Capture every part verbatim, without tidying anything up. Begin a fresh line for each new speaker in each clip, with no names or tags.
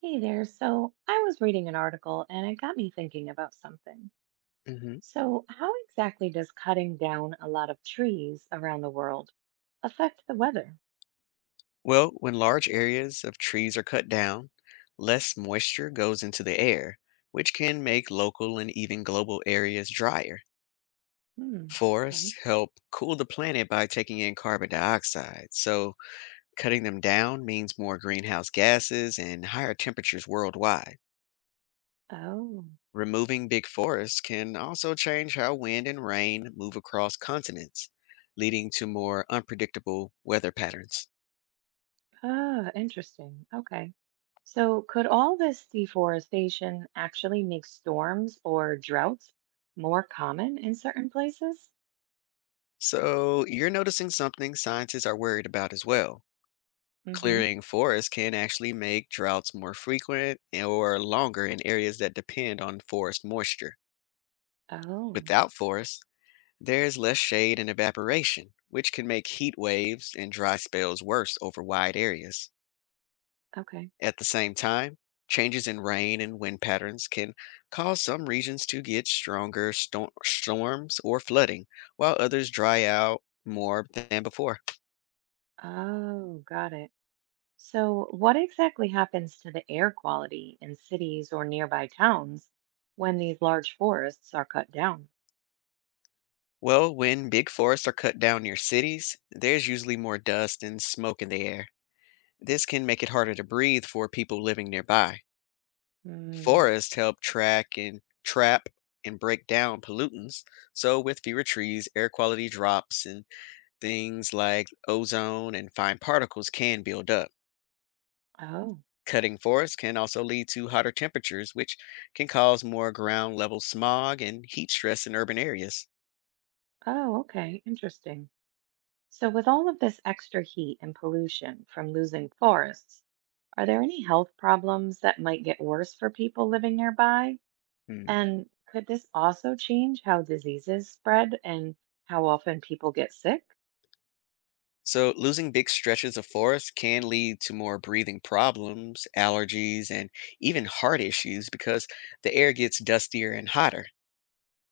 Hey there. So I was reading an article and it got me thinking about something.
Hmm.
So, how exactly does cutting down a lot of trees around the world affect the weather?
Well, when large areas of trees are cut down, less moisture goes into the air, which can make local and even global areas drier.
Hmm. Okay.
Forests help cool the planet by taking in carbon dioxide, so cutting them down means more greenhouse gases and higher temperatures worldwide.
Oh,
Removing big forests can also change how wind and rain move across continents, leading to more unpredictable weather patterns.
ah, interesting. Okay. So, could all this deforestation actually make storms or droughts more common in certain places?
So, you're noticing something scientists are worried about as well.
Mm-hmm.
Clearing forests can actually make droughts more frequent or longer in areas that depend on forest moisture.
Oh,
Without forests, there's less shade and evaporation, which can make heat waves and dry spells worse over wide areas.
okay.
At the same time, changes in rain and wind patterns can cause some regions to get stronger storm- storms or flooding, while others dry out more than before.
Oh, got it. So, what exactly happens to the air quality in cities or nearby towns when these large forests are cut down?
Well, when big forests are cut down near cities, there's usually more dust and smoke in the air. This can make it harder to breathe for people living nearby.
Hmm.
Forests help track and trap and break down pollutants, so with fewer trees, air quality drops and things like ozone and fine particles can build up.
Oh,
Cutting forests can also lead to hotter temperatures, which can cause more ground level smog and heat stress in urban areas.
oh, okay. Interesting. So, with all of this extra heat and pollution from losing forests, are there any health problems that might get worse for people living nearby?
Hmm.
And could this also change how diseases spread and how often people get sick?
So, losing big stretches of forest can lead to more breathing problems, allergies, and even heart issues because the air gets dustier and hotter.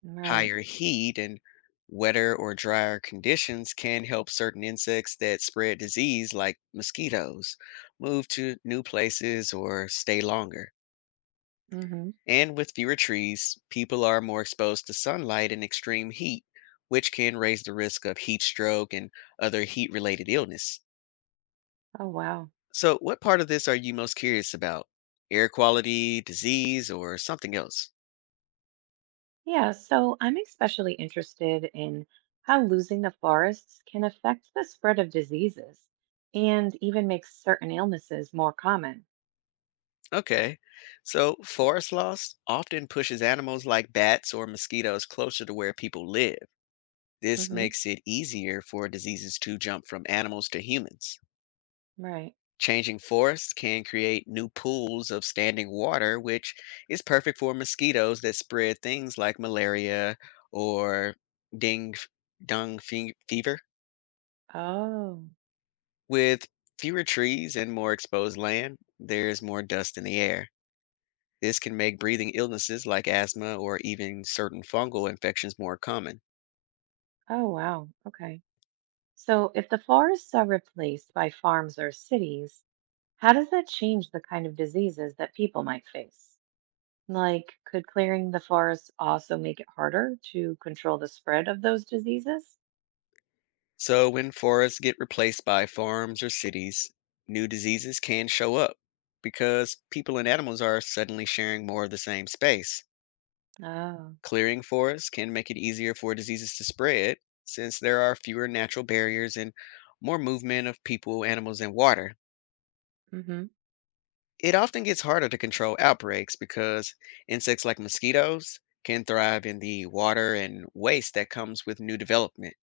Right.
Higher heat and wetter or drier conditions can help certain insects that spread disease, like mosquitoes, move to new places or stay longer.
Mm-hmm.
And with fewer trees, people are more exposed to sunlight and extreme heat, which can raise the risk of heat stroke and other heat related illness.
Oh, wow.
So, what part of this are you most curious about? Air quality, disease, or something else?
Yeah, so I'm especially interested in how losing the forests can affect the spread of diseases and even makes certain illnesses more common.
Okay. So, forest loss often pushes animals like bats or mosquitoes closer to where people live. This
Hmm.
makes it easier for diseases to jump from animals to humans.
Right.
Changing forests can create new pools of standing water, which is perfect for mosquitoes that spread things like malaria or ding, dung fe- fever.
Oh,
With fewer trees and more exposed land, there's more dust in the air. This can make breathing illnesses like asthma or even certain fungal infections more common.
oh, wow. Okay. So if the forests are replaced by farms or cities, how does that change the kind of diseases that people might face? Like, could clearing the forests also make it harder to control the spread of those diseases?
So, when forests get replaced by farms or cities, new diseases can show up because people and animals are suddenly sharing more of the same space.
Oh.
Clearing forests can make it easier for diseases to spread since there are fewer natural barriers and more movement of people, animals, and water.
Hmm.
It often gets harder to control outbreaks because insects like mosquitoes can thrive in the water and waste that comes with new development.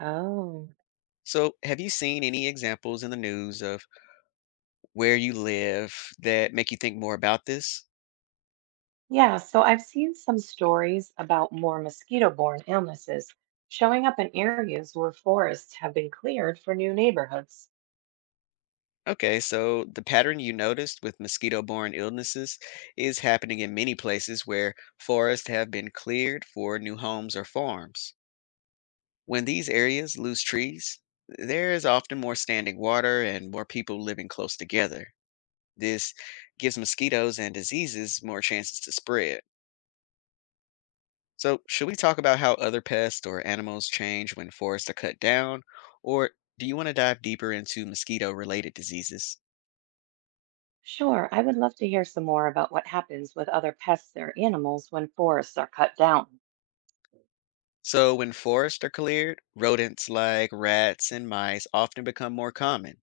Oh.
So, have you seen any examples in the news of where you live that make you think more about this?
Yeah, so I've seen some stories about more mosquito-borne illnesses showing up in areas where forests have been cleared for new neighborhoods.
Okay, so the pattern you noticed with mosquito borne illnesses is happening in many places where forests have been cleared for new homes or farms. When these areas lose trees, there is often more standing water and more people living close together. This gives mosquitoes and diseases more chances to spread. So, should we talk about how other pests or animals change when forests are cut down? Or do you want to dive deeper into mosquito related diseases?
Sure, I would love to hear some more about what happens with other pests or animals when forests are cut down.
So, when forests are cleared, rodents like rats and mice often become more common.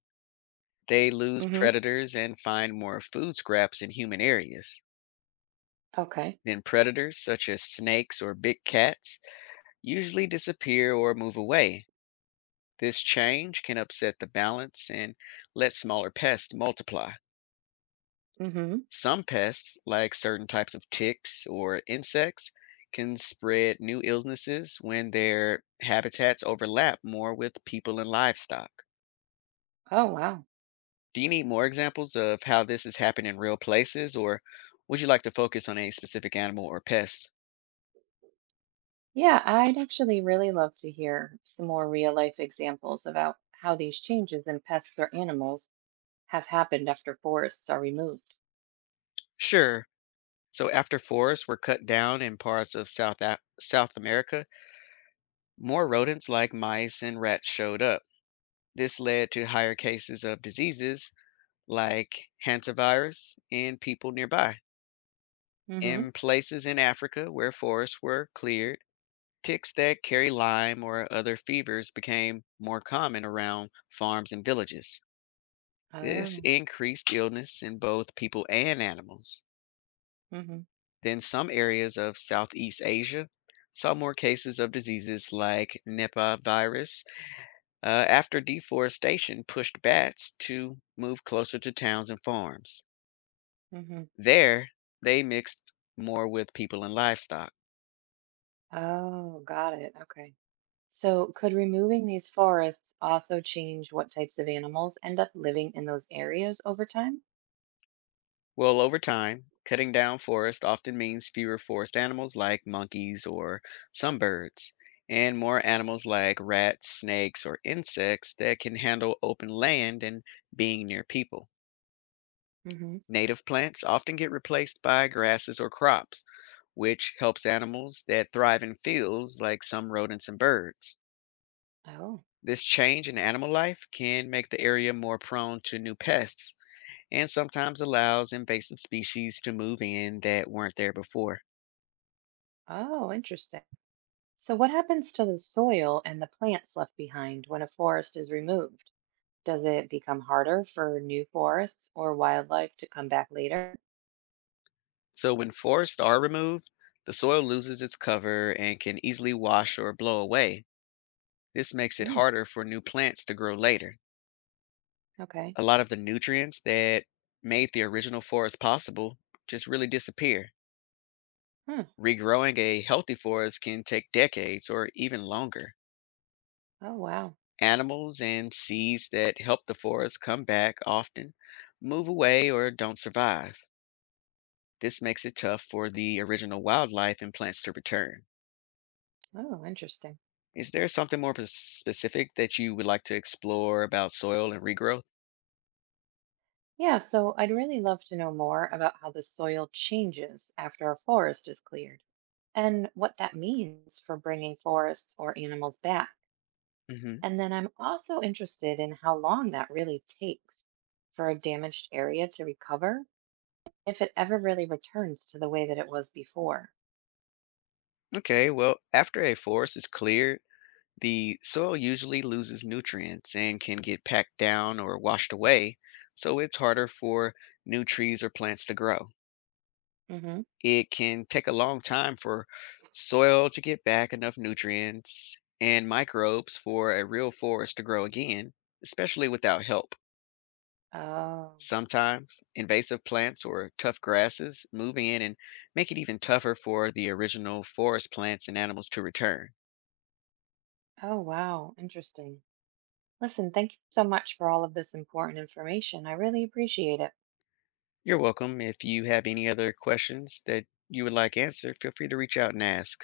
They lose
Mm-hmm.
predators and find more food scraps in human areas.
Okay.
Then, predators such as snakes or big cats usually disappear or move away. This change can upset the balance and let smaller pests multiply.
Mm-hmm.
Some pests, like certain types of ticks or insects, can spread new illnesses when their habitats overlap more with people and livestock.
Oh, wow.
Do you need more examples of how this has happened in real places, or would you like to focus on a specific animal or pest?
Yeah, I'd actually really love to hear some more real-life examples about how these changes in pests or animals have happened after forests are removed.
Sure. So, after forests were cut down in parts of South, Af- South America, more rodents like mice and rats showed up. This led to higher cases of diseases like Hantavirus virus in people nearby.
Mm-hmm.
In places in Africa where forests were cleared, ticks that carry Lyme or other fevers became more common around farms and villages. This
Oh.
increased illness in both people and animals.
Mm-hmm.
Then some areas of Southeast Asia saw more cases of diseases like Nipah virus uh, after deforestation pushed bats to move closer to towns and farms.
Mm-hmm.
There, they mixed more with people and livestock.
Oh, got it. Okay. So, could removing these forests also change what types of animals end up living in those areas over time?
Well, over time, cutting down forest often means fewer forest animals like monkeys or some birds, and more animals like rats, snakes, or insects that can handle open land and being near people.
Hmm.
Native plants often get replaced by grasses or crops, which helps animals that thrive in fields like some rodents and birds.
Oh,
This change in animal life can make the area more prone to new pests and sometimes allows invasive species to move in that weren't there before.
oh, interesting. So, what happens to the soil and the plants left behind when a forest is removed? Does it become harder for new forests or wildlife to come back later?
So, when forests are removed, the soil loses its cover and can easily wash or blow away. This makes it
Mm,
harder for new plants to grow later.
okay.
A lot of the nutrients that made the original forest possible just really disappear.
Huh.
Regrowing a healthy forest can take decades or even longer.
Oh, wow.
Animals and seeds that help the forest come back often move away or don't survive. This makes it tough for the original wildlife and plants to return.
Oh, interesting.
Is there something more pers- specific that you would like to explore about soil and regrowth?
Yeah, so I'd really love to know more about how the soil changes after a forest is cleared and what that means for bringing forests or animals back.
Hmm.
And then I'm also interested in how long that really takes for a damaged area to recover if it ever really returns to the way that it was before.
Okay, well, after a forest is cleared, the soil usually loses nutrients and can get packed down or washed away, so it's harder for new trees or plants to grow.
Mm-hmm.
It can take a long time for soil to get back enough nutrients and microbes for a real forest to grow again, especially without help.
Oh,
Sometimes invasive plants or tough grasses move in and make it even tougher for the original forest plants and animals to return.
oh, wow. Interesting. Listen, thank you so much for all of this important information. I really appreciate it.
You're welcome. If you have any other questions that you would like answered, feel free to reach out and ask.